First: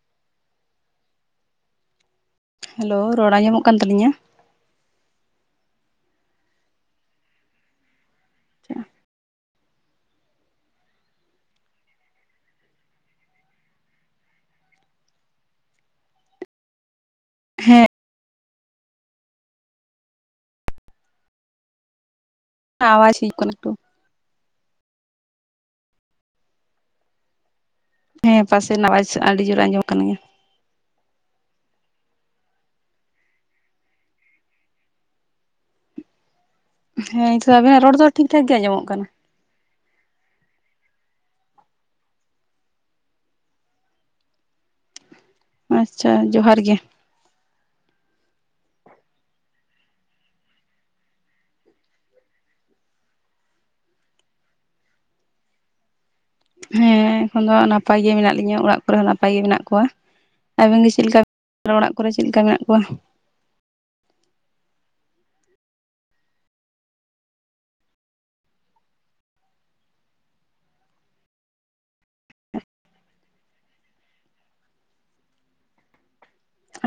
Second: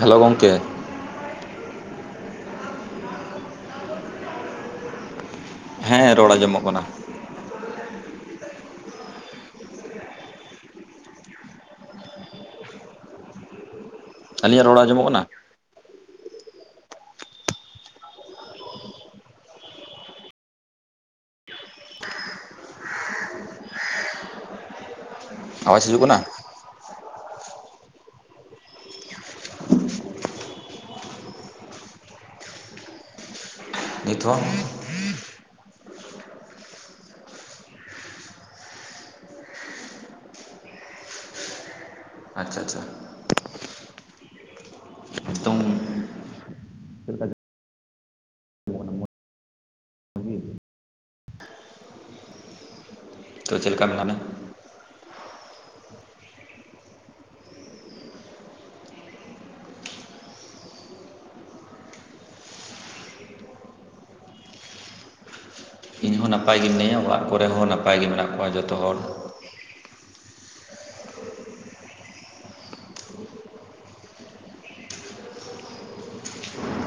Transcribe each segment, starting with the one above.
Hello ᱜᱚᱢᱠᱮ ᱾ Hello ᱨᱚᱲ ᱟᱡᱚᱢᱚᱜ ᱠᱟᱱ ᱛᱟᱞᱤᱧᱟ᱾ ᱦᱮᱸ ᱨᱚᱲ ᱟᱸᱡᱚᱢᱚᱜ ᱠᱟᱱᱟ ᱾ ᱟᱹᱞᱤᱧᱟᱜ ᱨᱚᱲ ᱟᱡᱚᱢᱚᱜ ᱠᱟᱱᱟ? ᱦᱮᱸ ᱟᱣᱟᱡ ᱦᱤᱡᱩᱜ ᱠᱟᱱᱟ ᱮᱠᱴᱩ ᱾ ᱟᱣᱟᱡ ᱦᱤᱡᱩᱜ ᱠᱟᱱᱟ? ᱦᱮᱸ ᱯᱟᱥᱮ ᱨᱮᱱᱟᱜ ᱟᱣᱟᱡ ᱟᱹᱰᱤ ᱡᱳᱨ ᱟᱸᱡᱚᱢ ᱠᱟᱱ ᱜᱮᱭᱟ᱾ ᱱᱤᱛ ᱦᱚ? ᱦᱮᱸ ᱟᱵᱮᱱᱟᱜ ᱨᱚᱲ ᱫᱚ ᱴᱷᱤᱠ ᱴᱷᱟᱠ ᱜᱮ ᱟᱸᱡᱚᱢᱚᱜ ᱠᱟᱱᱟ ᱾ ᱟᱪᱪᱷᱟ, ᱟᱪᱪᱷᱟ ᱾ ᱟᱪᱪᱷᱟ ᱡᱚᱦᱟᱨ ᱜᱮ ᱾ [inaudible] ᱦᱮᱸ ᱮᱠᱷᱚᱱ ᱫᱚ ᱱᱟᱯᱟᱭ ᱜᱮ ᱢᱮᱱᱟ ᱞᱤᱧᱟᱹ ᱚᱲᱟᱜ ᱠᱚᱨᱮ ᱦᱚᱸ ᱱᱟᱯᱟᱭ ᱜᱮ ᱢᱮᱱᱟᱜ ᱠᱚᱣᱟ᱾ ᱟᱵᱤᱱ ᱜᱮ ᱪᱮᱫ ᱞᱮᱠᱟ ᱚᱲᱟᱜ ᱠᱚᱨᱮ ᱪᱮᱫ ᱞᱮᱠᱟ ᱢᱮᱱᱟᱜ ᱠᱚᱣᱟ? ᱤᱧᱦᱚᱸ ᱱᱟᱯᱟᱭ ᱜᱮ ᱢᱤᱱᱟᱹᱧᱟ ᱚᱲᱟᱜ ᱠᱚᱨᱮ ᱦᱚᱸ ᱱᱟᱯᱟᱭ ᱜᱮ ᱢᱮᱱᱟᱜ ᱠᱚᱣᱟ ᱡᱚᱛᱚ ᱦᱚᱲ᱾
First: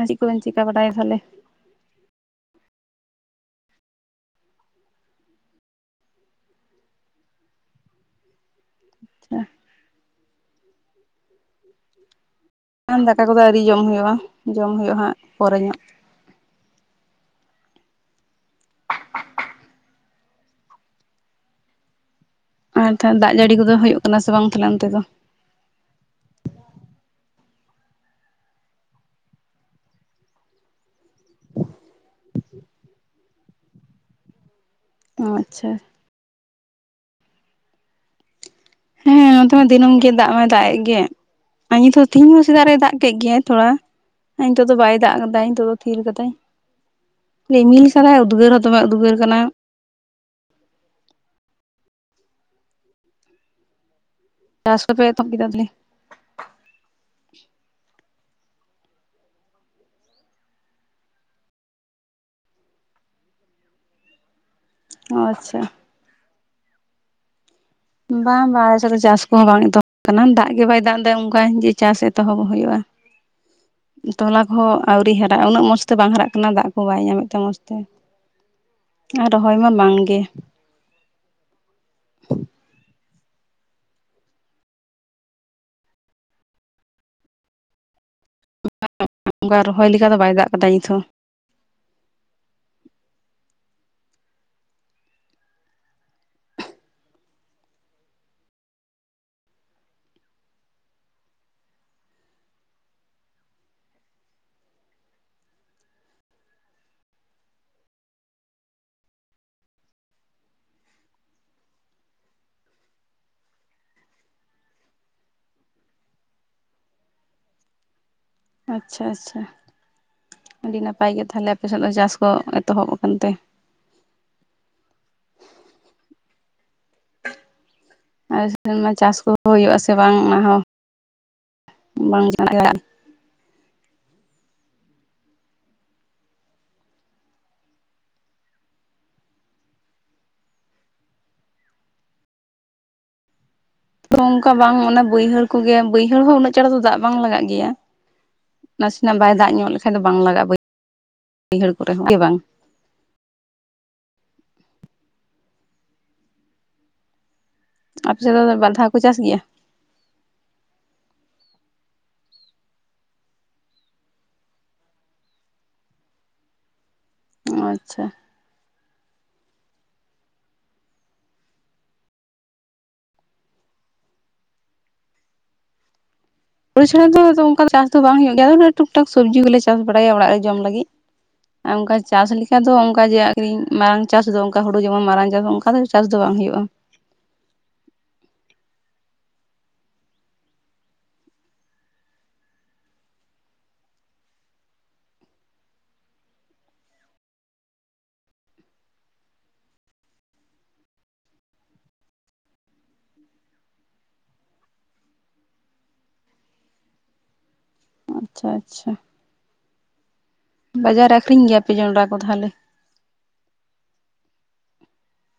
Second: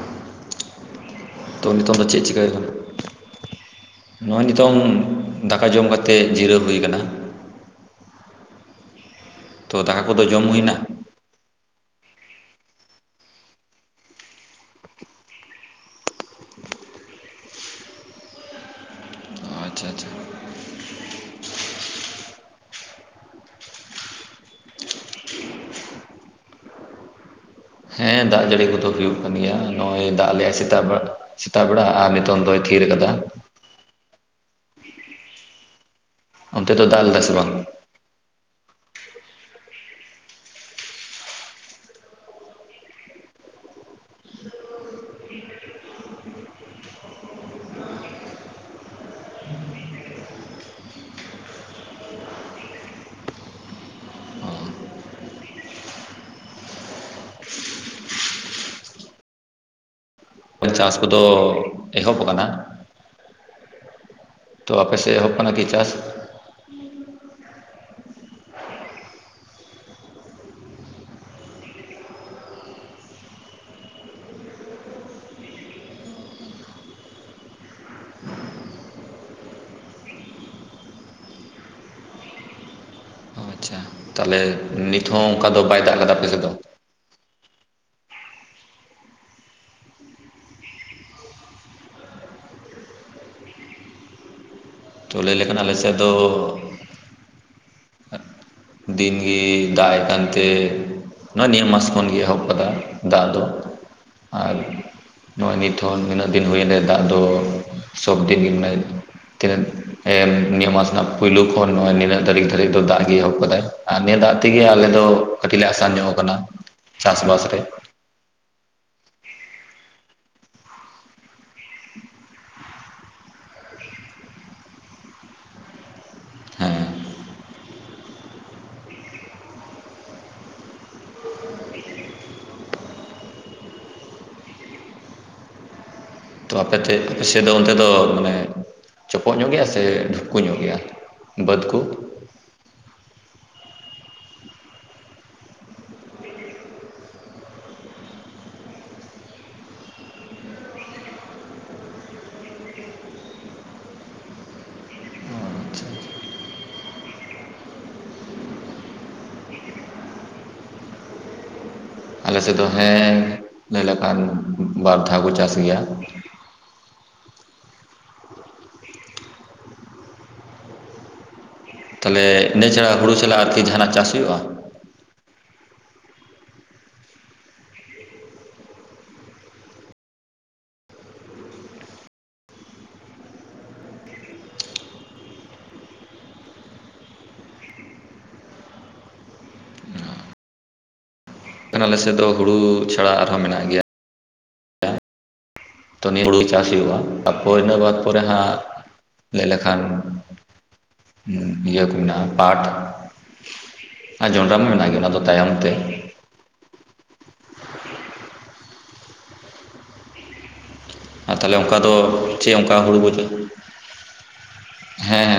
ᱪᱮᱫ ᱠᱚ ᱵᱤᱱ ᱪᱤᱠᱟᱹ ᱵᱟᱰᱟᱭᱟ ᱛᱟᱦᱚᱞᱮ᱾ ᱛᱚ ᱱᱤᱛᱳ ᱫᱚ ᱪᱮᱫ ᱪᱤᱠᱟᱹᱭ ᱦᱳᱭᱳᱜ‌ ᱠᱟᱱᱟ? ᱱᱚᱜᱼᱚᱭ ᱱᱤᱛᱳᱝ ᱫᱟᱠᱟ ᱡᱚᱢ ᱠᱟᱛᱮ ᱡᱤᱨᱟᱹᱣ ᱦᱩᱭᱩ ᱟᱠᱟᱱᱟ᱾ [unintelligible] ᱛᱚ ᱫᱟᱠᱟ ᱠᱚᱫᱚ ᱡᱚᱢ ᱦᱩᱭᱱᱟ? ᱟᱨ ᱫᱟᱠᱟ ᱠᱚᱫᱚ ᱟᱭᱨᱤ ᱡᱚᱢ ᱦᱩᱭᱩᱜᱼᱟ ᱡᱚᱢ ᱦᱩᱭᱩᱜᱼᱟ ᱦᱟᱸᱜ ᱯᱚᱨᱮ ᱧᱚᱝ ᱾ ᱚ ᱟᱪᱪᱷᱟ, ᱟᱪᱪᱷᱟ ᱾ ᱟᱨ ᱛᱟᱦᱚᱞᱮ ᱫᱟᱜ ᱡᱟᱹᱲᱤ ᱠᱚᱫᱚ ᱦᱩᱭᱩᱜ ᱠᱟᱱᱟ ᱥᱮ ᱵᱟᱝ ᱛᱟᱦᱚᱞᱮ ᱚᱱᱛᱮ ᱫᱚ? ᱦᱮᱸ ᱫᱟᱜ ᱡᱟᱹᱲᱤ ᱠᱚᱫᱚ ᱦᱩᱭᱩᱜ ᱠᱟᱱ ᱜᱮᱭᱟ ᱟᱨ ᱱᱚᱜᱼᱚᱭ ᱫᱟᱜ ᱟᱫ ᱞᱮᱭᱟᱭ ᱥᱮᱛᱟᱜ ᱵᱮᱲᱟ᱾ ᱥᱮᱛᱟᱜ ᱵᱮᱲᱟ ᱟᱨ ᱱᱤᱛᱳᱜ ᱫᱚᱭ ᱛᱷᱤᱨ ᱠᱟᱫᱟ ᱾ ᱚ ᱟᱪᱪᱷᱟ ᱾ ᱚᱱᱛᱮ ᱫᱚ ᱫᱟᱜ ᱞᱮᱫᱟᱭ ᱥᱮ ᱵᱟᱝ? ᱦᱮᱸ ᱱᱚᱛᱮ ᱢᱟ ᱫᱤᱱᱟᱹᱢ ᱜᱮ ᱫᱟᱜ ᱢᱟᱭ ᱫᱟᱜ ᱮ ᱜᱮ ᱾ ᱱᱤᱛ ᱦᱚᱸ ᱛᱮᱦᱤᱧ ᱦᱚᱸ ᱥᱮᱛᱟᱜ ᱨᱮᱭ ᱫᱟᱜ ᱠᱮᱫ ᱜᱮᱟᱭ ᱛᱷᱚᱲᱟ᱾ ᱱᱤᱛᱳᱜ ᱫᱚ ᱵᱟᱭ ᱫᱟᱜ ᱠᱟᱫᱟᱭ ᱱᱤᱛᱳᱜ ᱫᱚᱭ ᱛᱷᱤᱨ ᱠᱟᱫᱟᱭ᱾ ᱨᱤᱢᱤᱞ [inaudible] ᱩᱫᱽᱜᱟᱹᱨ ᱦᱚᱸ ᱫᱚᱢᱮ ᱩᱫᱽᱜᱟᱹᱨ ᱠᱟᱱᱟ᱾ [unintelligible] ᱪᱟᱥ ᱠᱚᱯᱮ ᱮᱛᱚᱦᱚᱵ ᱠᱮᱫᱟ ᱛᱟᱦᱚᱞᱮ? ᱪᱟᱥ ᱠᱚᱫᱚ ᱮᱦᱚᱵ ᱠᱟᱱᱟ᱾ ᱛᱚ ᱟᱯᱮ ᱚ ᱥᱮᱫ ᱮᱦᱚᱵ ᱠᱟᱱᱟ ᱟᱪᱪᱷᱟ ᱠᱤ ᱪᱟᱥ? ᱵᱟᱝ ᱵᱟᱝ ᱟᱞᱮ ᱥᱮᱫ ᱫᱚ ᱪᱟᱥ ᱠᱚᱦᱚ ᱵᱟᱝ ᱮᱛᱚᱦᱚᱵ ᱟᱠᱟᱱᱟ ᱫᱟᱜ ᱜᱮ ᱵᱟᱭ ᱫᱟᱜ ᱮᱫᱟ ᱚᱱᱠᱟ ᱡᱮ ᱪᱟᱥ ᱮᱛᱚᱦᱚᱵ ᱦᱩᱭᱩᱜᱼᱟ ᱾ [unintelligible] ᱛᱚᱞᱟ ᱠᱚᱦᱚ ᱟᱹᱣᱨᱤ ᱦᱟᱨᱟᱜᱼᱟ ᱩᱱᱟᱹᱜ ᱢᱚᱸᱡᱽ ᱛᱮ ᱵᱟᱝ ᱦᱟᱨᱟᱜ ᱠᱟᱱᱟ ᱫᱟᱜ ᱠᱚ ᱵᱟᱭ ᱧᱟᱢᱮᱫ ᱛᱮ ᱢᱚᱸᱡᱽ ᱛᱮ᱾ ᱟᱨ ᱨᱚᱦᱚᱭ ᱢᱟ ᱵᱟᱝ ᱜᱮ ᱾ [unintelligible] ᱚ ᱟᱪᱪᱷᱟ ᱛᱟᱦᱚᱞᱮ ᱱᱤᱛ ᱦᱚᱸ ᱚᱱᱠᱟ ᱫᱚ ᱵᱟᱭ ᱫᱟᱜ ᱞᱮᱫᱟ ᱟᱯᱮ ᱥᱮᱫ ᱫᱚ? [unintelligible] ᱚᱝᱠᱟ ᱨᱚᱦᱚᱭ ᱞᱮᱠᱟ ᱫᱚ ᱵᱟᱭ ᱫᱟᱜ ᱟᱠᱟᱫᱟ ᱱᱤᱛᱦᱚ᱾ ᱛᱚ ᱞᱟᱹᱭ ᱞᱮᱠᱷᱟᱱ ᱟᱞᱮ ᱥᱮᱫ ᱫᱚᱻ, ᱫᱤᱱ ᱜᱤᱻ ᱫᱟᱜ ᱮᱜ ᱠᱟᱱ ᱛᱮ ᱱᱚᱜᱼᱚᱭ ᱱᱤᱭᱟᱹ ᱢᱟᱥ ᱠᱷᱚᱱᱜᱮ ᱮᱦᱚᱵ ᱠᱟᱫᱟ ᱫᱟᱜ ᱫᱚ ᱟᱨ ᱱᱚᱜᱼᱚᱭ ᱱᱤᱛᱦᱚᱸ ᱱᱤᱱᱟᱹᱜ ᱫᱤᱱ ᱦᱩᱭᱮᱱ ᱨᱮ ᱫᱟᱜ ᱫᱚ ᱥᱚᱵᱫᱤᱱ ᱜᱮ ᱢᱟᱱᱮ ᱛᱤᱱᱟᱹᱜ ᱮ ᱱᱤᱭᱟᱹ ᱢᱟᱥ ᱨᱮᱱᱟᱜ ᱯᱩᱭᱞᱩ ᱠᱷᱚᱱ ᱱᱚᱜᱼᱚᱭ ᱱᱤᱱᱟᱹᱜ ᱫᱷᱟᱹᱨᱤᱠ ᱛᱟᱹᱨᱤᱠ ᱫᱚ ᱫᱟᱜ ᱜᱤ ᱮᱦᱚᱵ ᱠᱟᱫᱟᱭ᱾ ᱟᱨ ᱱᱤᱭᱟᱹ ᱫᱟᱜ ᱛᱮᱜᱮ ᱟᱞᱮ ᱫᱚ ᱠᱟᱹᱴᱤᱡ ᱞᱮ ᱟᱥᱟᱱ ᱧᱚᱜ ᱟᱠᱟᱱᱟ ᱪᱟᱥᱼᱵᱟᱥ ᱨᱮ᱾ ᱟᱪᱪᱷᱟ ᱟᱪᱪᱷᱟ᱾ ᱟᱹᱰᱤ ᱱᱟᱯᱟᱭ ᱜᱮ ᱛᱟᱦᱞᱮ ᱟᱯᱮ ᱥᱮᱫ ᱫᱚ ᱪᱟᱥ ᱠᱚ ᱮᱛᱚᱦᱚᱵ ᱟᱠᱟᱱᱛᱮ᱾ ᱦᱮᱸ [unintelligible] ᱟᱞᱮ ᱥᱮᱱ ᱢᱟ ᱪᱟᱥ ᱠᱚᱦᱚᱸ ᱦᱩᱭᱩᱜᱼᱟ ᱥᱮ ᱵᱟᱝ ᱚᱱᱟ ᱦᱚᱸ ᱵᱟᱝ [inaudible] ᱛᱚ ᱟᱯᱮ ᱛᱷᱮᱡ ᱟᱯᱮ ᱥᱮᱡ ᱫᱚ ᱚᱱᱛᱮ ᱫᱚ ᱢᱟᱱᱮ ᱪᱚᱯᱚᱜ ᱧᱚᱜ ᱜᱮᱭᱟ ᱥᱮ ᱰᱷᱩᱯᱠᱚ ᱧᱚᱜ ᱜᱮᱭᱟ? ᱵᱟᱹᱫᱽ ᱠᱩ ᱛᱚ ᱚᱝᱠᱟ ᱵᱟᱝ ᱚᱱᱮ ᱵᱟᱹᱭᱦᱟᱹᱲ ᱠᱚᱜᱮ ᱵᱟᱹᱭᱦᱟᱹᱲ ᱦᱚᱸ ᱩᱱᱟᱹᱜ ᱪᱟᱸᱲ ᱫᱚ ᱫᱟᱜ ᱵᱟᱝ ᱞᱟᱜᱟᱜ ᱜᱮᱭᱟ᱾ ᱱᱟᱥᱮᱱᱟᱜ ᱵᱟᱭ ᱫᱟᱜ ᱧᱚᱜ ᱞᱮᱠᱷᱟᱡ ᱫᱚ ᱵᱟᱝ ᱞᱟᱜᱟᱜᱼᱟ ᱵᱟᱹᱭ ᱵᱟᱹᱭᱦᱟᱹᱲ ᱠᱚᱨᱮ ᱦᱚᱸ ᱜᱮ ᱵᱟᱝ᱾ ᱟᱪᱪᱷᱟ ᱟᱯᱮ ᱥᱮᱡ ᱫᱚ ᱫᱟ ᱵᱟᱨ ᱫᱷᱟᱣ ᱠᱚ ᱪᱟᱥ ᱜᱮᱭᱟ? ᱟᱞᱮᱥᱮᱫ ᱫᱚ ᱦᱮᱸ ᱞᱟᱹᱭ ᱞᱮᱠᱷᱟᱱ ᱵᱟᱨ ᱫᱷᱟᱣ ᱠᱚ ᱪᱟᱥ ᱜᱮᱭᱟ᱾ ᱚᱸ ᱟᱪᱪᱷᱟ᱾ ᱛᱟᱦᱞᱮ ᱤᱱᱟᱹ ᱪᱷᱟᱲᱟ ᱦᱩᱲᱩ ᱪᱟᱞᱟᱜ ᱟᱨᱠᱤ ᱡᱟᱦᱟᱱᱟᱜ ᱪᱟᱥ ᱦᱩᱭᱩᱜᱼᱟ? ᱦᱩᱲᱩ ᱪᱷᱟᱲᱟ ᱫᱚ ᱟᱫᱚ ᱚᱱᱠᱟ ᱫᱚ ᱪᱟᱥ ᱫᱚ ᱵᱟᱝ ᱦᱩᱭᱩᱜ ᱜᱮᱭᱟ ᱟᱫᱚ ᱚᱱᱟ ᱴᱩᱠ ᱴᱟᱠ ᱥᱚᱵᱽᱡᱤ ᱠᱚᱞᱮ ᱪᱟᱥ ᱵᱟᱲᱟᱭᱟ ᱚᱲᱟᱜ ᱨᱮ ᱡᱚᱢ ᱞᱟᱹᱜᱤᱜ᱾ ᱟ ᱚᱝᱠᱟ ᱪᱟᱥ ᱞᱮᱠᱟ ᱫᱚ ᱚᱱᱠᱟ ᱡᱮ ᱟᱠᱷᱨᱤᱧ ᱢᱟᱨᱟᱝ ᱪᱟᱥ ᱫᱚ ᱚᱱᱠᱟ ᱦᱩᱲᱩ ᱡᱮᱢᱚᱱ ᱢᱟᱨᱟᱝ ᱪᱟᱥ ᱚᱱᱠᱟ ᱫᱚ ᱪᱟᱥ ᱫᱚ ᱵᱟᱝ ᱦᱩᱭᱩᱜᱼᱟ᱾ ᱠᱷᱟᱱ ᱟᱞᱮᱥᱮᱜ ᱫᱚ ᱦᱩᱲᱩ ᱪᱷᱟᱲᱟ ᱟᱨᱦᱚᱸ ᱢᱮᱱᱟᱜ ᱜᱮᱭᱟ᱾ ᱛᱚ ᱱᱤᱭᱟᱹ ᱦᱩᱲᱩ ᱪᱟᱥ ᱦᱩᱭᱩᱜᱼᱟ, ᱛᱟᱯᱚᱨ ᱤᱱᱟᱹ ᱵᱟᱫ ᱯᱚᱨᱮ ᱦᱟᱸᱜ ᱞᱮᱜ ᱞᱮᱠᱷᱟᱱ ᱤᱭᱟᱹ ᱢᱮᱱᱟᱜᱼᱟ ᱯᱟᱴᱷ᱾ ᱟ ᱡᱚᱱᱰᱟ ᱢᱟ ᱢᱮᱱᱟᱜ ᱜᱮᱭᱟ ᱚᱱᱟ ᱫᱚ ᱛᱟᱭᱚᱢ ᱛᱮ᱾ ᱟᱪᱪᱷᱟ ᱟᱪᱪᱷᱟ᱾ ᱵᱟᱡᱟᱨ ᱨᱮ ᱟ ᱟᱠᱷᱨᱤᱧ ᱛᱟᱦᱞᱮ ᱜᱮᱭᱟᱯᱮ ᱚᱱᱠᱟ ᱫᱚ ᱡᱚᱱᱰᱨᱟ ᱠᱚ ᱛᱟᱦᱚᱞᱮ ᱪᱮᱫ ᱚᱱᱠᱟ ᱦᱩᱲᱩ ᱵᱩᱡᱟᱹ ᱦᱮᱸᱻ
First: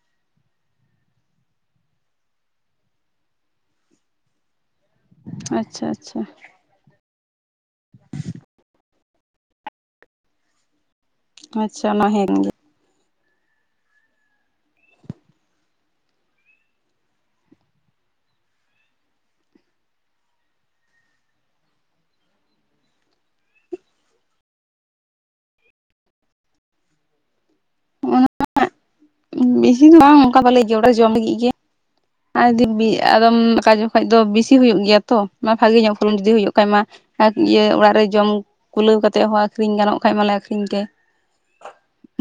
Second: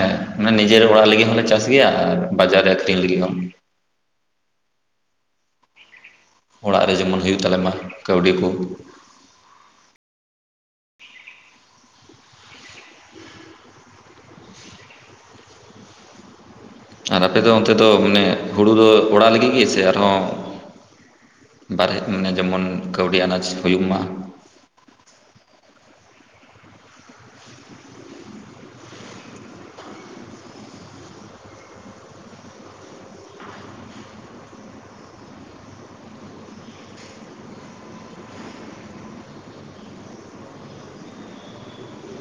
ᱱᱮ ᱱᱤᱡᱮᱨ ᱚᱲᱟᱜ ᱞᱟᱹᱜᱤᱫ ᱦᱚᱞᱮ ᱪᱟᱥ ᱜᱮᱭᱟ ᱟᱨ ᱵᱟᱡᱟᱨ ᱨᱮ ᱟᱠᱷᱨᱤᱧ ᱞᱟᱹᱜᱤᱫ ᱦᱚᱸ᱾ ᱟᱪᱪᱷᱟ ᱟᱪᱪᱷᱟ᱾ ᱚᱲᱟᱜ ᱨᱮ ᱡᱮᱢᱚᱱ ᱦᱩᱭᱩᱜ ᱛᱟᱞᱮᱢᱟ ᱠᱟᱹᱣᱰᱤ ᱠᱚ᱾ ᱟᱪᱪᱷᱟ ᱚᱱᱟ ᱦᱮ ᱠᱟᱱ ᱜᱮᱭᱟ᱾ ᱟᱨ ᱟᱯᱮᱫᱚ ᱚᱱᱛᱮ ᱫᱚ ᱢᱟᱱᱮ ᱦᱩᱲᱩ ᱫᱚ ᱚᱲᱟᱜ ᱞᱟᱹᱜᱤᱫ ᱜᱮ ᱥᱮ ᱟᱨᱦᱚᱸ ᱵᱟᱨᱦᱮ ᱢᱟᱱᱮ ᱡᱮᱢᱚᱱ ᱠᱟᱹᱣᱰᱤ ᱟᱱᱟᱡᱽ ᱦᱩᱭᱩᱜ ᱢᱟ᱾ [unintelligible] ᱵᱤᱥᱤ ᱫᱚ ᱵᱟᱝ ᱚᱱᱠᱟ ᱵᱟᱞᱮ ᱚᱲᱟᱜ ᱨᱮ ᱡᱚᱢ ᱞᱟᱹᱜᱤᱜ ᱜᱮ᱾ ᱟ ᱫᱤᱵᱽᱵᱤ ᱟᱫᱚᱢ ᱠᱟ ᱡᱚᱠᱷᱟᱡ ᱫᱚ ᱵᱮᱥᱤ ᱦᱩᱭᱩᱜ ᱜᱮᱭᱟ ᱛᱚ ᱵᱷᱟᱜᱤ ᱧᱚᱜ ᱯᱷᱚᱞᱚᱱ ᱡᱩᱫᱤ ᱦᱩᱭᱩᱜ ᱠᱷᱟᱡ ᱢᱟ ᱟᱠ ᱤᱭᱟᱹ ᱚᱲᱟᱜ ᱨᱮ ᱡᱚᱢ ᱠᱩᱞᱟᱹᱣ ᱠᱟᱛᱮᱜ ᱦᱚᱸ ᱟᱹᱠᱷᱨᱤᱧ ᱜᱟᱱᱚᱜ ᱠᱷᱟᱡ ᱢᱟᱞᱮ ᱟᱠᱷᱨᱤᱧ ᱜᱮ᱾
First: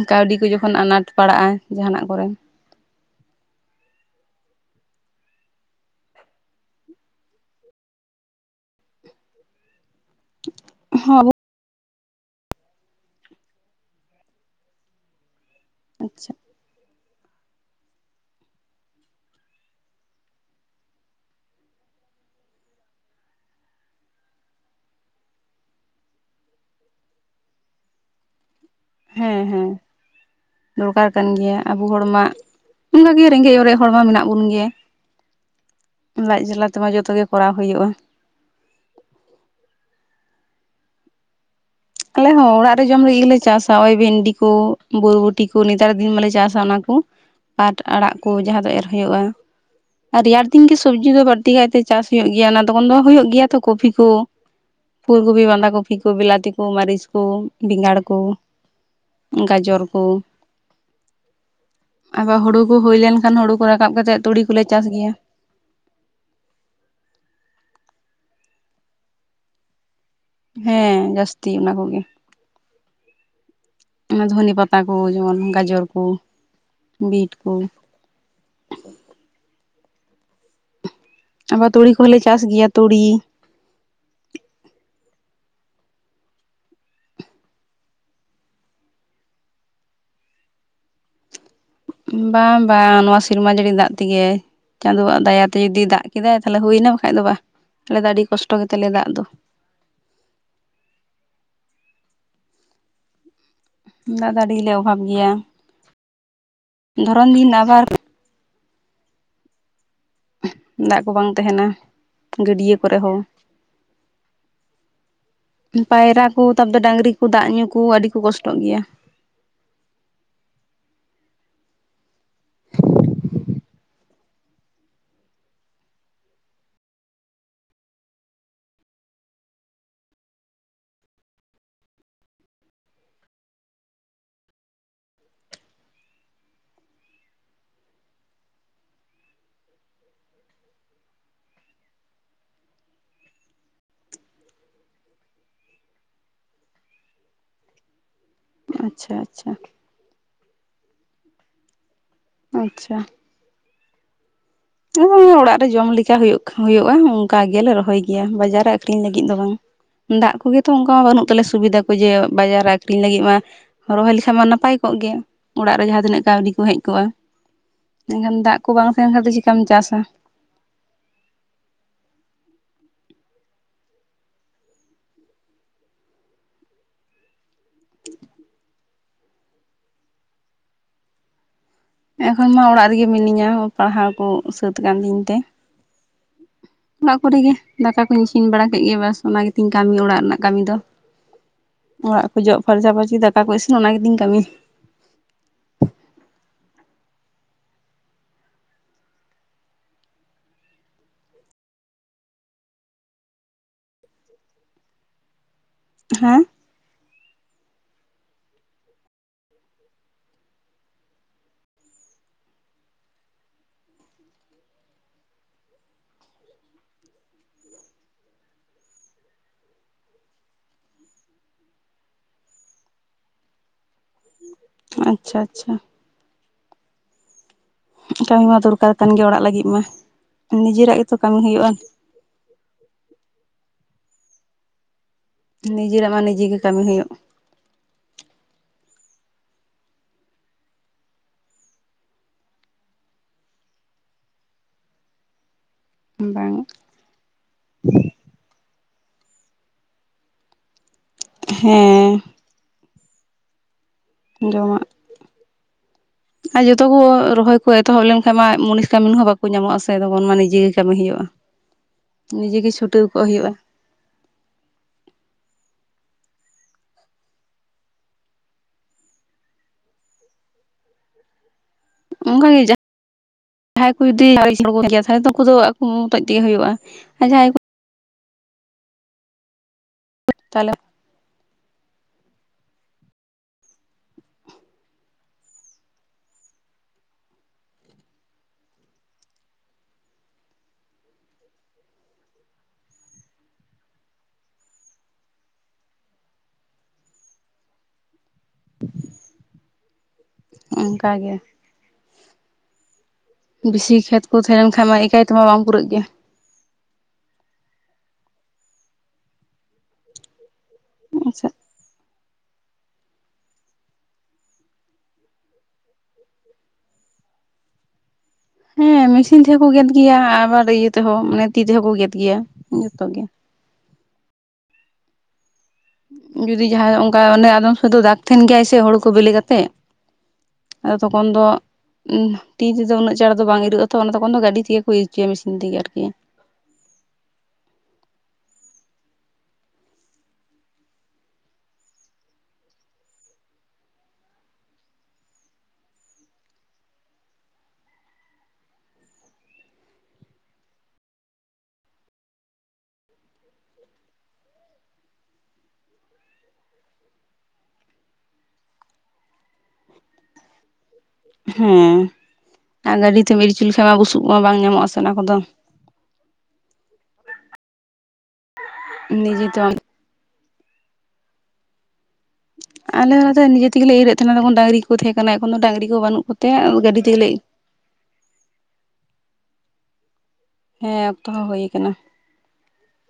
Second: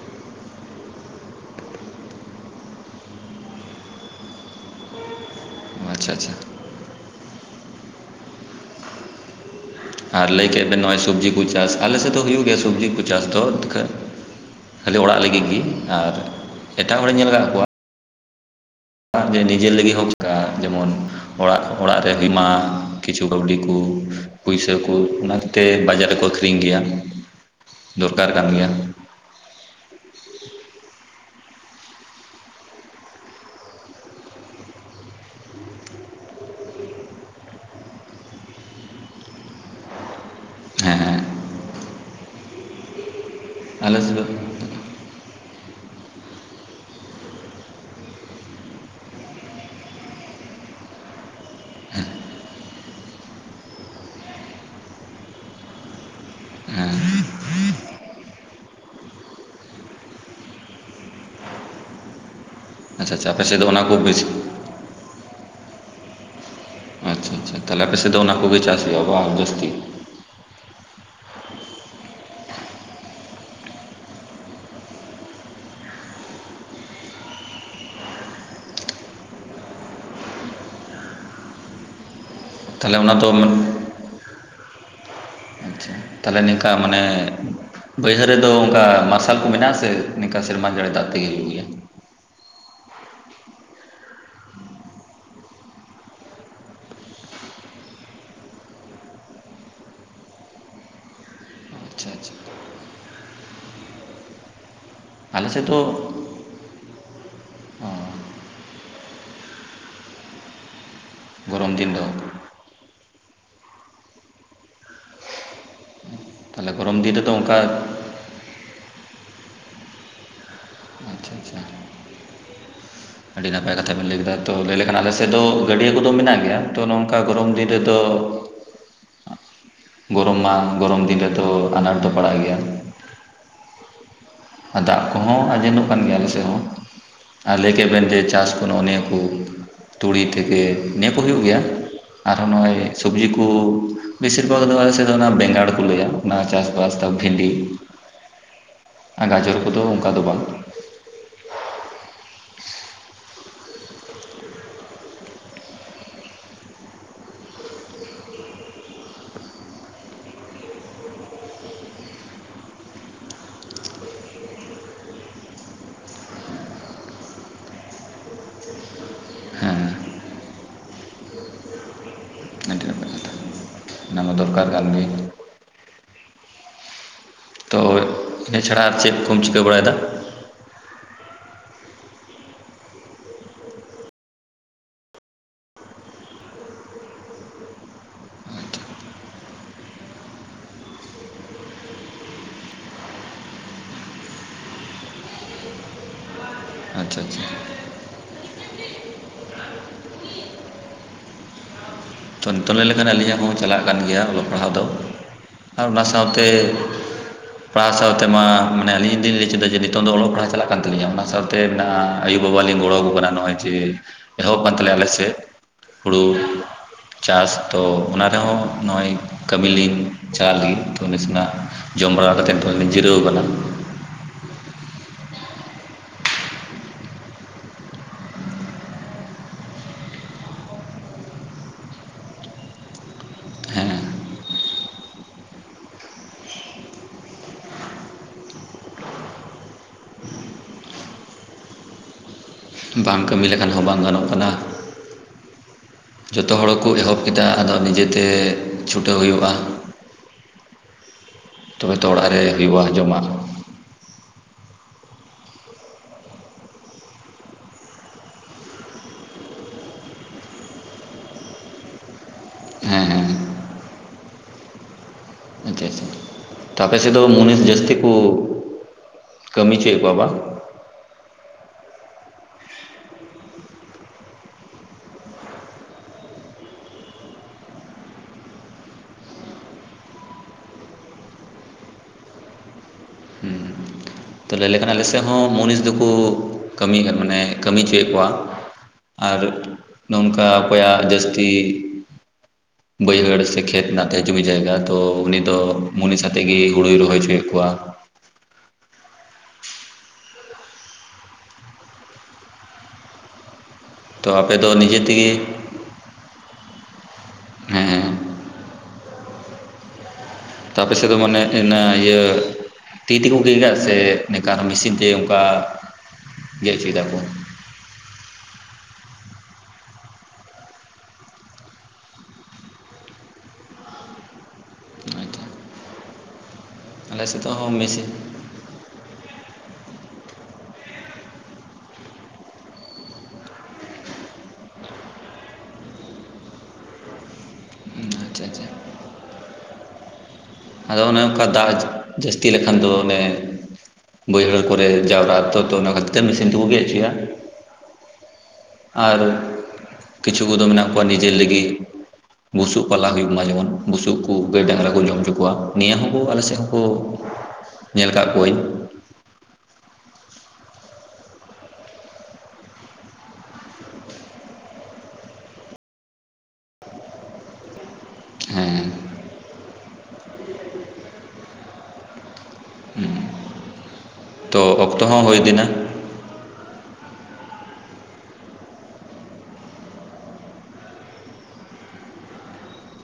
ᱠᱟᱣᱰᱤ ᱠᱚ ᱡᱚᱠᱷᱚᱱ ᱟᱱᱟᱴ ᱯᱟᱲᱟᱜᱼᱟ ᱡᱟᱦᱟᱱᱟᱜ ᱠᱚᱨᱮ᱾ ᱟᱪᱪᱷᱟ ᱟᱪᱪᱷᱟ᱾ ᱟᱨ ᱞᱟᱹᱭ ᱠᱮᱜ ᱵᱮᱱ ᱱᱚᱜᱼᱚᱭ ᱥᱚᱵᱽᱡᱤ ᱦᱚᱸ ᱠᱩ ᱪᱟᱥ ᱟᱞᱮᱥᱮᱫ ᱫᱚ ᱦᱩᱭᱩᱜ ᱜᱮᱭᱟ ᱥᱚᱵᱽᱡᱤ ᱠᱚ ᱪᱟᱥ ᱫᱚ ᱠᱷᱟ ᱠᱷᱟᱞᱤ ᱚᱲᱟᱜ ᱞᱟᱹᱜᱤᱜ ᱜᱤ᱾ ᱟᱨ ᱟᱪᱪᱷᱟ ᱮᱴᱟᱜ ᱦᱚᱲᱮᱧ ᱧᱮᱞ ᱟᱠᱟᱫ ᱠᱚᱣᱟ᱾ ᱟᱜ ᱡᱮ ᱱᱤᱡᱮᱨ ᱞᱟᱹᱜᱤᱜ ᱦᱚᱸᱢ ᱪᱤᱠᱟ ᱡᱮᱢᱚᱱ ᱚᱲᱟᱜ ᱚᱲᱟᱜ [unintelligible] ᱢᱟ ᱠᱤᱪᱷᱩ ᱠᱟᱹᱣᱰᱤ ᱠᱩ, ᱯᱩᱭᱥᱟᱹ ᱠᱩ ᱚᱱᱟ ᱠᱮᱛᱮ ᱵᱟᱡᱟᱨ ᱨᱮᱠᱚ ᱟᱠᱷᱨᱤᱧ ᱜᱮᱭᱟ ᱫᱚᱨᱠᱟᱨ ᱠᱟᱱ ᱜᱮᱭᱟ᱾ ᱦᱮᱸ ᱦᱮᱸ ᱫᱚᱨᱠᱟᱨ ᱠᱟᱱ ᱜᱮᱭᱟ ᱟᱵᱚ ᱦᱚᱲᱢᱟ, ᱚᱱᱠᱟ ᱜᱮ ᱨᱮᱸᱜᱮᱡ ᱚᱨᱮᱡ ᱦᱚᱲ ᱢᱟ ᱢᱮᱱᱟᱜ ᱵᱚᱱ ᱜᱮᱭᱟ᱾ ᱞᱟᱡ ᱡᱟᱞᱟ ᱛᱮᱢᱟ ᱡᱚᱛᱚ ᱜᱮ ᱠᱚᱨᱟᱣ ᱦᱩᱭᱩᱜᱼᱟ᱾ ᱦᱮᱸ ᱦᱮᱸ, ᱟᱞᱮ ᱦᱚᱸ ᱚᱲᱟᱜ ᱨᱮ ᱡᱚᱢ ᱞᱟᱹᱜᱤᱫᱞᱮ ᱪᱟᱥᱟ ᱳᱭ ᱟᱞᱮ ᱥᱮᱫ ᱫᱚ ᱵᱷᱮᱱᱰᱤ ᱠᱳ᱾ ᱵᱚᱨᱵᱚᱴᱤ ᱠᱩ ᱱᱮᱛᱟᱨ ᱫᱤᱱ ᱢᱟᱞᱮ ᱪᱟᱥᱟ ᱚᱱᱟ ᱠᱩ ᱯᱟᱴ ᱟᱲᱟᱜ ᱠᱩ ᱡᱟᱦᱟᱸ ᱫᱚ ᱮᱨ ᱦᱳᱭᱳᱜᱼᱟ᱾ ᱟᱨ ᱨᱮᱭᱟᱲ ᱫᱤᱱ ᱜᱮ ᱥᱳᱵᱡᱤ ᱫᱚ ᱵᱟᱹᱲᱛᱤ ᱠᱟᱭᱛᱮ ᱪᱟᱥᱦᱩᱭᱩᱜ ᱜᱮᱭᱟ ᱚᱱᱟ ᱛᱚᱠᱷᱚᱱ ᱫᱚ ᱦᱩᱭᱩᱜ ᱜᱮᱭᱟ ᱛᱚ ᱠᱚᱯᱷᱤ ᱠᱩ, ᱯᱷᱩᱞ ᱠᱚᱯᱷᱤ ᱵᱟᱫᱷᱟ ᱠᱚᱯᱷᱤ ᱠᱚ ᱵᱤᱞᱞᱟᱛᱤ ᱠᱩ ᱦᱮᱸ ᱢᱟᱹᱨᱤᱪ ᱠᱩ ᱵᱮᱸᱜᱟᱲ ᱠᱩ ᱜᱟᱡᱚᱨ ᱠᱩ᱾ ᱟᱜᱟ ᱦᱩᱬᱩ ᱠᱚ ᱦᱩᱭ ᱟᱪᱪᱷᱟ ᱟᱪᱪᱷᱟ ᱞᱮᱱᱠᱷᱟᱱ ᱟᱯᱮ ᱦᱩᱬᱩ ᱥᱮᱫ ᱠᱚ ᱫᱚ ᱚᱱᱟ ᱨᱟᱠᱟᱵ ᱠᱟᱛᱮᱜ ᱵᱮᱥ ᱛᱩᱲᱤ ᱠᱚᱞᱮ ᱪᱟᱥ ᱜᱮᱭᱟ᱾ [unintelligible] ᱛᱟᱦᱞᱮ ᱟᱯᱮᱥᱮᱫ ᱫᱚ ᱚᱱᱟ ᱠᱚᱜᱮ ᱪᱟᱥ ᱦᱩᱭᱩᱜ-ᱟ ᱵᱟᱝ ᱡᱟᱹᱥᱛᱤ, ᱦᱮᱸ ᱡᱟᱹᱥᱛᱤ ᱚᱱᱟᱠᱚᱜᱮ᱾ ᱚᱱᱟ ᱫᱷᱚᱱᱮᱹ ᱯᱟᱛᱟ ᱠᱚ ᱡᱮᱢᱚᱱ ᱜᱟᱡᱚᱨ ᱠᱩ ᱵᱤᱰ ᱠᱩ᱾ ᱟᱵᱟᱨ ᱛᱩᱲᱤ ᱠᱚᱦᱚᱸᱞᱮ ᱪᱟᱥ ᱜᱮᱭᱟ᱾ ᱛᱟᱦᱞᱮ ᱛᱩᱲᱤ ᱚᱱᱟᱫᱚ, ᱛᱟᱦᱞᱮ ᱱᱤᱝᱠᱟ ᱢᱟᱱᱮ ᱵᱟᱹᱭᱦᱟᱹᱲ ᱨᱮᱫᱚ ᱚᱱᱠᱟ ᱢᱟᱨᱥᱟᱞ ᱠᱚ ᱢᱮᱱᱟᱜᱼᱟ ᱥᱮ ᱱᱤᱝᱠᱟ ᱥᱮᱨᱢᱟ ᱡᱟᱹᱲᱮ ᱫᱟᱜ ᱛᱮᱜᱮ ᱦᱩᱭᱩᱜ ᱜᱮᱭᱟ? ᱵᱟᱝ ᱵᱟᱝ ᱱᱚᱣᱟ ᱥᱮᱨᱢᱟ ᱡᱟᱹᱲᱤ ᱫᱟᱜ ᱛᱤᱜᱮ᱾ ᱪᱟᱸᱫᱳᱣᱟᱜ ᱫᱟᱭᱟᱛᱮ ᱡᱩᱫᱤ ᱫᱟᱜ ᱠᱮᱫᱟᱭ ᱛᱟᱦᱞᱮ ᱦᱩᱭᱱᱟ ᱵᱟᱠᱷᱟᱡ ᱫᱚ ᱵᱟᱦ ᱟᱞᱮ ᱫᱚ ᱟᱹᱰᱤ ᱠᱚᱥᱴᱚ ᱜᱮᱛᱟ ᱞᱮᱭᱟ ᱫᱟᱜ ᱫᱚ᱾ ᱟᱪᱪᱷᱟ ᱟᱪᱪᱷᱟ, ᱫᱟᱜ ᱫᱚ ᱟᱹᱰᱤ ᱜᱮᱞᱮ ᱚᱵᱷᱟᱵ ᱜᱮᱭᱟ ᱟᱞᱮ ᱥᱮᱫ ᱫᱚ ᱫᱷᱚᱨᱚᱱ ᱫᱤᱱ ᱟᱵᱟᱨ ᱚ, [inaudible] ᱫᱟᱜ ᱠᱚ ᱵᱟᱝ ᱛᱟᱦᱮᱱᱟ᱾ ᱜᱚᱨᱚᱢ ᱫᱤᱱ ᱫᱚ ᱜᱟᱹᱰᱭᱟᱹ ᱠᱚᱨᱮ ᱦᱚᱸ ᱯᱟᱭᱨᱟ ᱠᱩ ᱛᱟᱵ ᱛᱟᱦᱚᱞᱮ ᱫᱚ ᱜᱚᱨᱚᱢ ᱰᱟᱝᱨᱤ ᱫᱤᱱ ᱠᱩ ᱨᱮᱫᱚ ᱫᱟᱜ ᱚᱱᱠᱟ ᱧᱩ ᱠᱩ ᱟᱹᱰᱤ ᱠᱩ ᱠᱚᱥᱴᱚ ᱜᱮᱭᱟ᱾ ᱟᱪᱪᱷᱟ ᱟᱪᱪᱷᱟ ᱟᱹᱰᱤ ᱱᱟᱯᱟᱭ ᱠᱟᱛᱷᱟ ᱵᱮᱱ ᱞᱟᱹᱭ ᱠᱮᱫᱟ ᱛᱚ ᱞᱟᱹᱭ ᱞᱮᱠᱷᱟᱱ ᱟᱞᱮᱥᱮᱫ ᱫᱚ ᱜᱟᱹᱰᱭᱟᱹ ᱠᱚᱫᱚ ᱢᱮᱱᱟᱜ ᱜᱮᱭᱟ ᱛᱚ ᱱᱚᱝᱠᱟ ᱜᱚᱨᱚᱢ ᱫᱤᱱ ᱨᱮᱫᱚ, ᱜᱚᱨᱚᱢ ᱢᱟ ᱜᱚᱨᱚᱢ ᱫᱤᱱ ᱨᱮᱫᱚ ᱟᱱᱟᱴ ᱫᱚ ᱯᱟᱲᱟᱜ ᱜᱮᱭᱟ᱾ ᱟᱨ ᱫᱟᱜ ᱠᱚᱦᱚᱸ ᱟᱡᱮᱫᱚᱜ ᱠᱟᱱ ᱜᱮᱭᱟ ᱟᱞᱮᱥᱮᱜ ᱦᱚᱸ᱾ ᱟᱨ ᱞᱟᱹᱭ ᱠᱮᱜ ᱵᱮᱱ ᱡᱮ ᱪᱟᱥ ᱠᱚ ᱱᱚᱜᱼᱚ ᱱᱤᱭᱟᱹ ᱠᱩ ᱛᱩᱲᱤ ᱛᱷᱮᱠᱮ ᱱᱤᱭᱟᱹ ᱠᱚ ᱦᱩᱭᱩᱜ ᱜᱮᱭᱟ᱾ ᱟᱨᱦᱚᱸ ᱱᱚᱜᱼᱚᱭ ᱥᱚᱵᱽᱡᱤ ᱠᱩ ᱵᱮᱥᱤᱨ ᱵᱷᱟᱜᱽ ᱫᱚ ᱟᱞᱮ ᱥᱮᱜ ᱫᱚ ᱚᱱᱟ ᱵᱮᱸᱜᱟᱲ ᱠᱚ ᱞᱟᱹᱭᱟ᱾ ᱚᱱᱟ ᱪᱟᱥᱵᱟᱥ [unintelligible] ᱵᱷᱤᱱᱰᱤ᱾ ᱟᱪᱪᱷᱟ ᱟᱨ ᱟᱪᱪᱷᱟ ᱜᱟᱡᱚᱨ ᱠᱚᱫᱚ ᱚᱱᱠᱟ ᱫᱚ ᱵᱟᱝ᱾ ᱟᱪᱪᱷᱟ, [unintelligible] ᱚᱲᱟᱜ ᱨᱮ ᱡᱚᱢ ᱞᱮᱠᱟ ᱦᱩᱭᱩᱜᱠᱷᱟ ᱦᱩᱭᱩᱜᱼᱟ ᱚᱱᱠᱟ ᱜᱮᱞᱮ ᱨᱚᱦᱚᱭ ᱜᱮᱭᱟ ᱵᱟᱡᱟᱨ ᱨᱮ ᱟᱠᱷᱨᱤᱧ ᱞᱟᱹᱜᱤᱫ ᱫᱚ ᱵᱟᱝ-ᱟ᱾ ᱫᱟᱜ ᱠᱚᱜᱮᱛᱚ ᱚᱱᱠᱟ ᱵᱟᱹᱱᱩᱜ ᱛᱟᱞᱮᱭᱟ ᱥᱩᱵᱤᱫᱟ ᱠᱚ ᱡᱮ ᱵᱟᱡᱟᱨ ᱨᱮ ᱟᱠᱷᱨᱤᱧ ᱞᱟᱹᱜᱤᱜ ᱢᱟ ᱨᱚᱦᱚᱭ ᱞᱮᱠᱷᱟᱡ ᱢᱟ ᱱᱟᱯᱟᱭ ᱠᱚᱜ ᱜᱮᱭᱟ ᱚᱲᱟᱜ ᱨᱮ ᱡᱟᱦᱟᱸ ᱛᱤᱱᱟᱹᱜ ᱠᱟᱹᱣᱰᱤ ᱠᱚ ᱦᱮᱡ ᱠᱚᱜᱼᱟ᱾ ᱢᱮᱱᱠᱷᱟᱱ ᱫᱟᱜ ᱠᱚ ᱵᱟᱝ ᱛᱟᱦᱮᱱ ᱠᱷᱟᱱ ᱫᱚ ᱪᱤᱠᱟᱢ ᱦᱮᱸ ᱪᱟᱥ-ᱟ᱾ ᱚᱱᱟᱢᱟ ᱫᱚᱨᱠᱟᱨ ᱠᱟᱱ ᱜᱮ᱾ ᱛᱚ [inaudible] ᱤᱱᱟᱹ ᱪᱷᱟᱲᱟ ᱟᱨ ᱪᱮᱫ ᱠᱚᱢ ᱪᱤᱠᱟᱹ ᱵᱟᱲᱟᱭ ᱫᱟ? ᱮᱠᱷᱚᱱ ᱢᱟ ᱚᱲᱟᱜ ᱨᱤᱜᱮ ᱢᱤᱱᱟᱹᱧᱟ ᱯᱟᱲᱦᱟᱣ ᱠᱚ ᱥᱟᱹᱛ ᱠᱟᱱ ᱛᱤᱧ ᱛᱮ᱾ ᱚᱲᱟᱜ ᱠᱚᱨᱤᱜ ᱜᱮ ᱫᱟᱠᱟ ᱠᱚᱧ ᱤᱥᱤᱱ ᱵᱟᱲᱟ ᱠᱮᱜ ᱜᱮ ᱵᱟᱥ ᱚᱱᱟ ᱜᱮᱛᱤᱧ ᱠᱟᱹᱢᱤ ᱚᱲᱟᱜ ᱨᱮᱱᱟᱜ ᱠᱟᱹᱢᱤ ᱫᱚ᱾ ᱚᱲᱟᱜ ᱠᱚ ᱡᱚᱜ ᱯᱷᱟᱨᱪᱟ ᱯᱷᱟᱹᱨᱪᱤ ᱫᱟᱠᱟ ᱠᱚ ᱤᱥᱤᱱ ᱚᱱᱟ ᱜᱮᱤᱫᱤᱧ ᱠᱟᱹᱢᱤ᱾ ᱟᱪᱪᱷᱟ, ᱟᱪᱪᱷᱟ᱾ ᱛᱚ ᱱᱤᱛᱚᱝ ᱞᱟᱹᱭ ᱞᱮᱠᱷᱟᱱ ᱟᱹᱞᱤᱧᱟᱜ ᱦᱚᱸ ᱪᱟᱞᱟᱜ ᱠᱟᱱ ᱜᱮᱭᱟ ᱚᱞᱚᱜ ᱯᱟᱲᱦᱟᱜ ᱫᱚ᱾ ᱟᱨ ᱚᱱᱟ ᱥᱟᱶ ᱦᱮᱸ ᱛᱮ ᱯᱟᱲᱦᱟᱣ ᱥᱟᱶᱛᱮ ᱢᱟ ᱟᱹᱞᱤᱧ ᱞᱤᱧ ᱞᱟᱹᱭ ᱪᱮᱫᱟ ᱡᱮ ᱱᱤᱛᱚᱝ ᱫᱚ ᱚᱞᱚᱜ ᱯᱟᱲᱦᱟᱜ ᱪᱟᱞᱟᱜ ᱠᱟᱱ ᱛᱟᱹᱞᱤᱧᱟ ᱚᱱᱟ ᱥᱟᱶᱛᱮ ᱢᱮᱱᱟᱜᱼᱟ ᱟᱹᱭᱳ ᱵᱟᱵᱟᱱ ᱞᱤᱧ ᱜᱚᱲᱚ ᱟᱠᱚ ᱠᱟᱱᱟ ᱱᱚᱜᱼᱚᱭ ᱢᱮ ᱮᱦᱚᱵ ᱟᱠᱟᱱ ᱛᱟᱞᱮᱭᱟ ᱟᱞᱮ ᱥᱮᱫ ᱦᱩᱲᱩ ᱪᱟᱥ ᱛᱚ ᱚᱱᱟ ᱨᱮᱦᱚᱸ ᱱᱚᱜᱼᱚᱭ ᱠᱟᱹᱢ ᱞᱤᱧ ᱪᱟᱞᱟᱜ ᱞᱟᱹᱜᱤᱫ ᱛᱚ ᱱᱟᱥᱮᱱᱟᱜ ᱡᱚᱢ ᱵᱟᱲᱟ ᱠᱟᱛᱮ ᱛᱷᱟᱲᱟ ᱞᱤᱧ ᱡᱤᱨᱟᱹᱣ ᱟᱠᱟᱱᱟ᱾ ᱟᱪᱪᱷᱟ, ᱟᱪᱪᱷᱟ᱾ ᱠᱟᱹᱢᱤ ᱢᱟ ᱫᱚᱨᱠᱟᱨ ᱠᱟᱱ ᱜᱮᱭᱟ ᱚᱲᱟᱜ ᱞᱟᱹᱜᱤᱫ ᱢᱟ, ᱱᱤᱡᱮᱨᱟᱜ ᱜᱮᱛᱚ ᱠᱟᱹᱢᱤ ᱦᱩᱭᱩᱜᱼᱟ᱾ ᱦᱮᱸ ᱱᱤᱡᱮᱨᱟᱜ ᱢᱟ ᱱᱤᱡᱮᱜ ᱜᱮ ᱠᱟᱹᱢᱤ ᱦᱩᱭᱩᱜ᱾ ᱵᱟᱝ ᱠᱟᱹᱢᱤ ᱞᱮᱠᱷᱟᱱ ᱦᱚᱸ ᱵᱟᱝ ᱜᱟᱱᱚᱜ ᱠᱟᱱᱟ᱾ ᱡᱚᱛᱚ ᱵᱟᱝ ᱦᱚᱲ ᱠᱚ ᱮᱦᱚᱵ ᱠᱮᱫᱟ ᱟᱫᱚ ᱱᱤᱡᱮᱛᱮ ᱪᱷᱩᱴᱟᱹᱣ ᱦᱩᱭᱩᱜᱼᱟ᱾ ᱦᱮᱸ᱾ ᱡᱚᱛᱚ ᱚᱲᱟᱜ ᱨᱮ ᱦᱩᱭᱩᱜᱼᱟ ᱡᱚᱢᱟᱜ᱾ ᱡᱚᱢᱟᱜ᱾ ᱟᱨ ᱡᱚᱛᱚ ᱠᱚ ᱨᱚᱦᱚᱭ ᱠᱚ ᱮᱛᱚᱦᱚᱵ ᱞᱮᱱᱠᱷᱟᱱ ᱢᱟ ᱢᱚᱱᱤᱱ ᱠᱟᱢᱤᱱ ᱦᱚᱸ ᱵᱟᱠᱚ ᱧᱟᱢᱚᱜᱼᱟ ᱥᱮ ᱛᱚᱠᱷᱚᱱ ᱢᱟ ᱱᱤᱡᱮ ᱜᱮ ᱠᱟᱹᱢᱤ ᱦᱩᱭᱩᱜᱼᱟ᱾ ᱱᱤᱡᱮ ᱜᱮ ᱦᱮᱸ ᱪᱷᱩᱴᱟᱹᱣ ᱠᱚᱜ ᱦᱮᱸ ᱦᱩᱭᱩᱜᱼᱟ᱾ ᱟᱪᱪᱷᱟ, ᱟᱪᱷᱟ᱾ ᱛᱚ ᱟᱯᱮ ᱥᱮᱫ ᱫᱚ ᱢᱩᱱᱤᱥ ᱡᱟᱹᱥᱛᱤ ᱠᱚ ᱠᱟᱹᱢᱤ ᱪᱚᱭᱮᱫ ᱠᱚᱣᱟ ᱵᱟ? ᱚᱱᱠᱟ ᱜᱮ ᱡᱟ ᱡᱟᱦᱟᱸᱭ ᱠᱚ ᱡᱩᱫᱤ [unintelligible] ᱜᱮᱭᱟ ᱛᱟᱦᱮ ᱩᱱᱠᱩ ᱫᱚ ᱟᱠᱚ ᱢᱚᱛᱚᱡ ᱛᱮᱜᱮ ᱦᱩᱭᱩᱜᱼᱟ᱾ ᱟᱨ ᱡᱟᱦᱟᱭ ᱠᱚ -ᱼ ᱛᱟᱦᱚᱞᱮ [unintelligible] ᱛᱚ ᱞᱟᱹᱭ ᱞᱮᱠᱷᱟᱱ ᱟᱞᱮ ᱥᱮᱫ ᱦᱚᱸ ᱢᱩᱱᱤᱥ ᱫᱚᱠᱚ ᱠᱟᱹᱢᱤᱭ ᱫᱟ ᱢᱟᱱᱮ ᱠᱟᱹᱢᱤ ᱦᱚᱪᱚᱭᱮᱫ ᱠᱚᱣᱟ᱾ ᱟᱨ ᱱᱚᱝᱠᱟ ᱚᱠᱚᱭᱟᱜ ᱡᱟᱹᱥᱛᱤ [inaudible] ᱵᱟᱹᱭᱦᱟᱹᱲ ᱥᱮ ᱠᱷᱮᱛ ᱢᱮᱱᱟᱜ ᱛᱟᱭᱟ ᱡᱩᱢᱤ ᱡᱟᱭᱜᱟ ᱛᱳ ᱩᱱᱤ ᱫᱚ ᱢᱩᱱᱤᱥ ᱟᱛᱮᱜ ᱜᱮ ᱦᱩᱲᱩᱭ ᱨᱚᱦᱚᱭ ᱪᱚᱭᱮᱫ ᱠᱚᱣᱟ᱾ ᱚᱱᱠᱟ ᱜᱮ᱾ ᱵᱮᱥᱤ ᱠᱷᱮᱛ ᱛᱚ ᱠᱚ ᱟᱯᱮ ᱛᱟᱦᱮᱸ ᱞᱮᱱ ᱫᱚ ᱠᱷᱟᱱ ᱢᱟ ᱱᱤᱡᱮ ᱮᱠᱟᱭ ᱛᱮᱜᱮ ᱛᱮᱢᱟ ᱵᱟᱢ ᱯᱩᱨᱟᱹᱜ ᱜᱮᱭᱟ᱾ ᱦᱮᱸ᱾ ᱛᱚ ᱟᱯᱮ ᱥᱮᱫ ᱫᱚ ᱢᱟᱱᱮ ᱟᱪᱪᱷᱟ ᱚᱱᱟ ᱤᱭᱟᱹ ᱛᱤ ᱛᱮᱠᱚ ᱜᱮᱫᱟ ᱥᱮ ᱱᱤᱝᱠᱟ ᱟᱨᱦᱚ ᱢᱮᱥᱤᱱ ᱛᱮ ᱱᱚᱝᱠᱟ ᱜᱮᱜ ᱪᱩᱭ ᱫᱟᱠᱚ? ᱦᱮᱸ ᱢᱮᱥᱤᱱ ᱛᱮᱦᱚᱸ ᱠᱚ ᱜᱮᱫ ᱜᱮᱭᱟ, ᱟᱵᱟᱨ ᱤᱭᱟᱹ ᱛᱮᱦᱚᱸ ᱢᱟᱱᱮ ᱛᱤ ᱛᱮᱦᱚᱸ ᱠᱚ ᱜᱮᱫ ᱜᱮᱭᱟ, ᱡᱷᱚᱛᱚ ᱜᱮ᱾ ᱟᱪᱪᱷᱟ ᱡᱩᱫᱤ ᱡᱟᱦᱟᱸᱭ ᱚᱱᱠᱟ ᱟᱞᱮ ᱚᱱᱮ ᱟᱫᱚᱢ ᱦᱚᱸ ᱥᱮᱫ ᱫᱚ ᱢᱮᱥᱤᱱ ᱫᱟᱜᱽ ᱛᱟᱦᱮᱱ ᱜᱮᱭᱟᱭ ᱥᱮ ᱦᱳᱲᱳ ᱠᱚ ᱵᱮᱞᱤ ᱠᱟᱛᱮᱜ᱾ ᱟᱫᱚ ᱛᱚᱠᱷᱚᱱ ᱫᱚ ᱛᱤ ᱛᱮᱫᱚ ᱩᱱᱟᱹᱜ ᱪᱟᱬ ᱫᱚ ᱵᱟᱝ ᱤᱨᱳᱚᱜᱼᱟ ᱛᱚ ᱚᱱᱟ ᱛᱚᱠᱷᱚᱱ ᱫᱚ ᱜᱟᱹᱰᱤ ᱛᱮᱜᱮ ᱠᱚ ᱤᱨ ᱦᱚᱪᱚᱭᱟ ᱢᱮᱥᱤᱱ ᱛᱮᱜᱮ ᱟᱨᱠᱤ᱾ ᱦᱩᱸ ᱟᱪᱪᱷᱟ, ᱟᱪᱪᱷᱟ᱾ ᱟᱫᱚ ᱚᱱᱮ ᱚᱱᱠᱟ ᱫᱟᱜ ᱡᱟᱹᱥᱛᱤ ᱞᱮᱠᱷᱟᱱ ᱫᱚ ᱚᱱᱮ ᱵᱟᱹᱭᱦᱟᱹᱲ ᱠᱚᱨᱮ ᱡᱟᱣᱨᱟᱜᱼᱟ ᱛᱚ, ᱛᱚ ᱚᱱᱟ ᱠᱷᱟᱹᱛᱤᱨ ᱛᱮ ᱢᱮᱥᱤᱱ ᱛᱮᱠᱩ ᱜᱮᱫ ᱦᱚᱪᱚᱭᱟ᱾ ᱟᱨ ᱠᱤᱪᱷᱩ ᱠᱚᱫᱚ ᱢᱮᱱᱟᱜ ᱠᱚᱣᱟ ᱱᱤᱡᱮᱨ ᱞᱟᱹᱜᱤᱫ᱾ ᱵᱩᱥᱩᱵ ᱯᱟᱞᱟ ᱦᱩᱭᱩᱜ ᱢᱟ ᱡᱮᱢᱚᱱ, ᱵᱩᱥᱩᱵ ᱠᱚ ᱜᱟᱹᱭ ᱰᱟᱝᱨᱟ ᱠᱚ ᱡᱚᱢ ᱦᱚᱪᱚ ᱠᱚᱣᱟ, ᱱᱤᱭᱟᱹ ᱦᱚᱸᱠᱚ ᱟᱞᱮ ᱥᱮᱫ ᱦᱚᱸᱠᱚ ᱧᱮᱞ ᱠᱟᱜ ᱠᱚᱣᱟᱹᱧ ᱦᱮᱸ ᱟᱨ ᱜᱟᱹᱰᱤ ᱛᱮᱢ ᱤᱨ ᱚᱪᱚ ᱞᱮᱠᱷᱟᱱᱡ ᱢᱟ ᱵᱩᱥᱩᱵ ᱠᱚ ᱢᱟ ᱵᱟᱝ ᱧᱟᱢᱚᱜ ᱟ ᱥᱮ ᱚᱱᱟ ᱠᱚᱫᱚ᱾ ᱦᱮᱸ ᱱᱤᱡᱮ ᱛᱮ ᱟᱞᱮ ᱦᱚ ᱫᱟᱹᱭ ᱱᱤᱡᱮ ᱛᱮᱜᱮ ᱞᱮ ᱤᱨᱮᱫ ᱛᱟᱦᱮᱱᱟ, ᱛᱚᱠᱷᱚᱱ ᱛᱚ ᱰᱟᱹᱝᱨᱤ ᱠᱚ ᱚᱠᱛᱚ ᱛᱟᱦᱮᱸ ᱦᱚᱸ ᱠᱟᱱᱟ ᱦᱩᱭ ᱮᱠᱷᱚᱱ ᱫᱚ ᱤᱫᱤᱱᱟ ᱰᱟᱹᱝᱨᱤ ᱠᱚ ᱵᱟᱹᱱᱩᱜ ᱠᱚᱛᱮ ᱜᱟᱹᱰᱤ ᱛᱮᱜᱮ ᱞᱮ ᱦᱮᱸ ᱚᱠᱛᱚ ᱦᱚᱸ ᱦᱩᱭ ᱟᱠᱟᱱᱟ᱾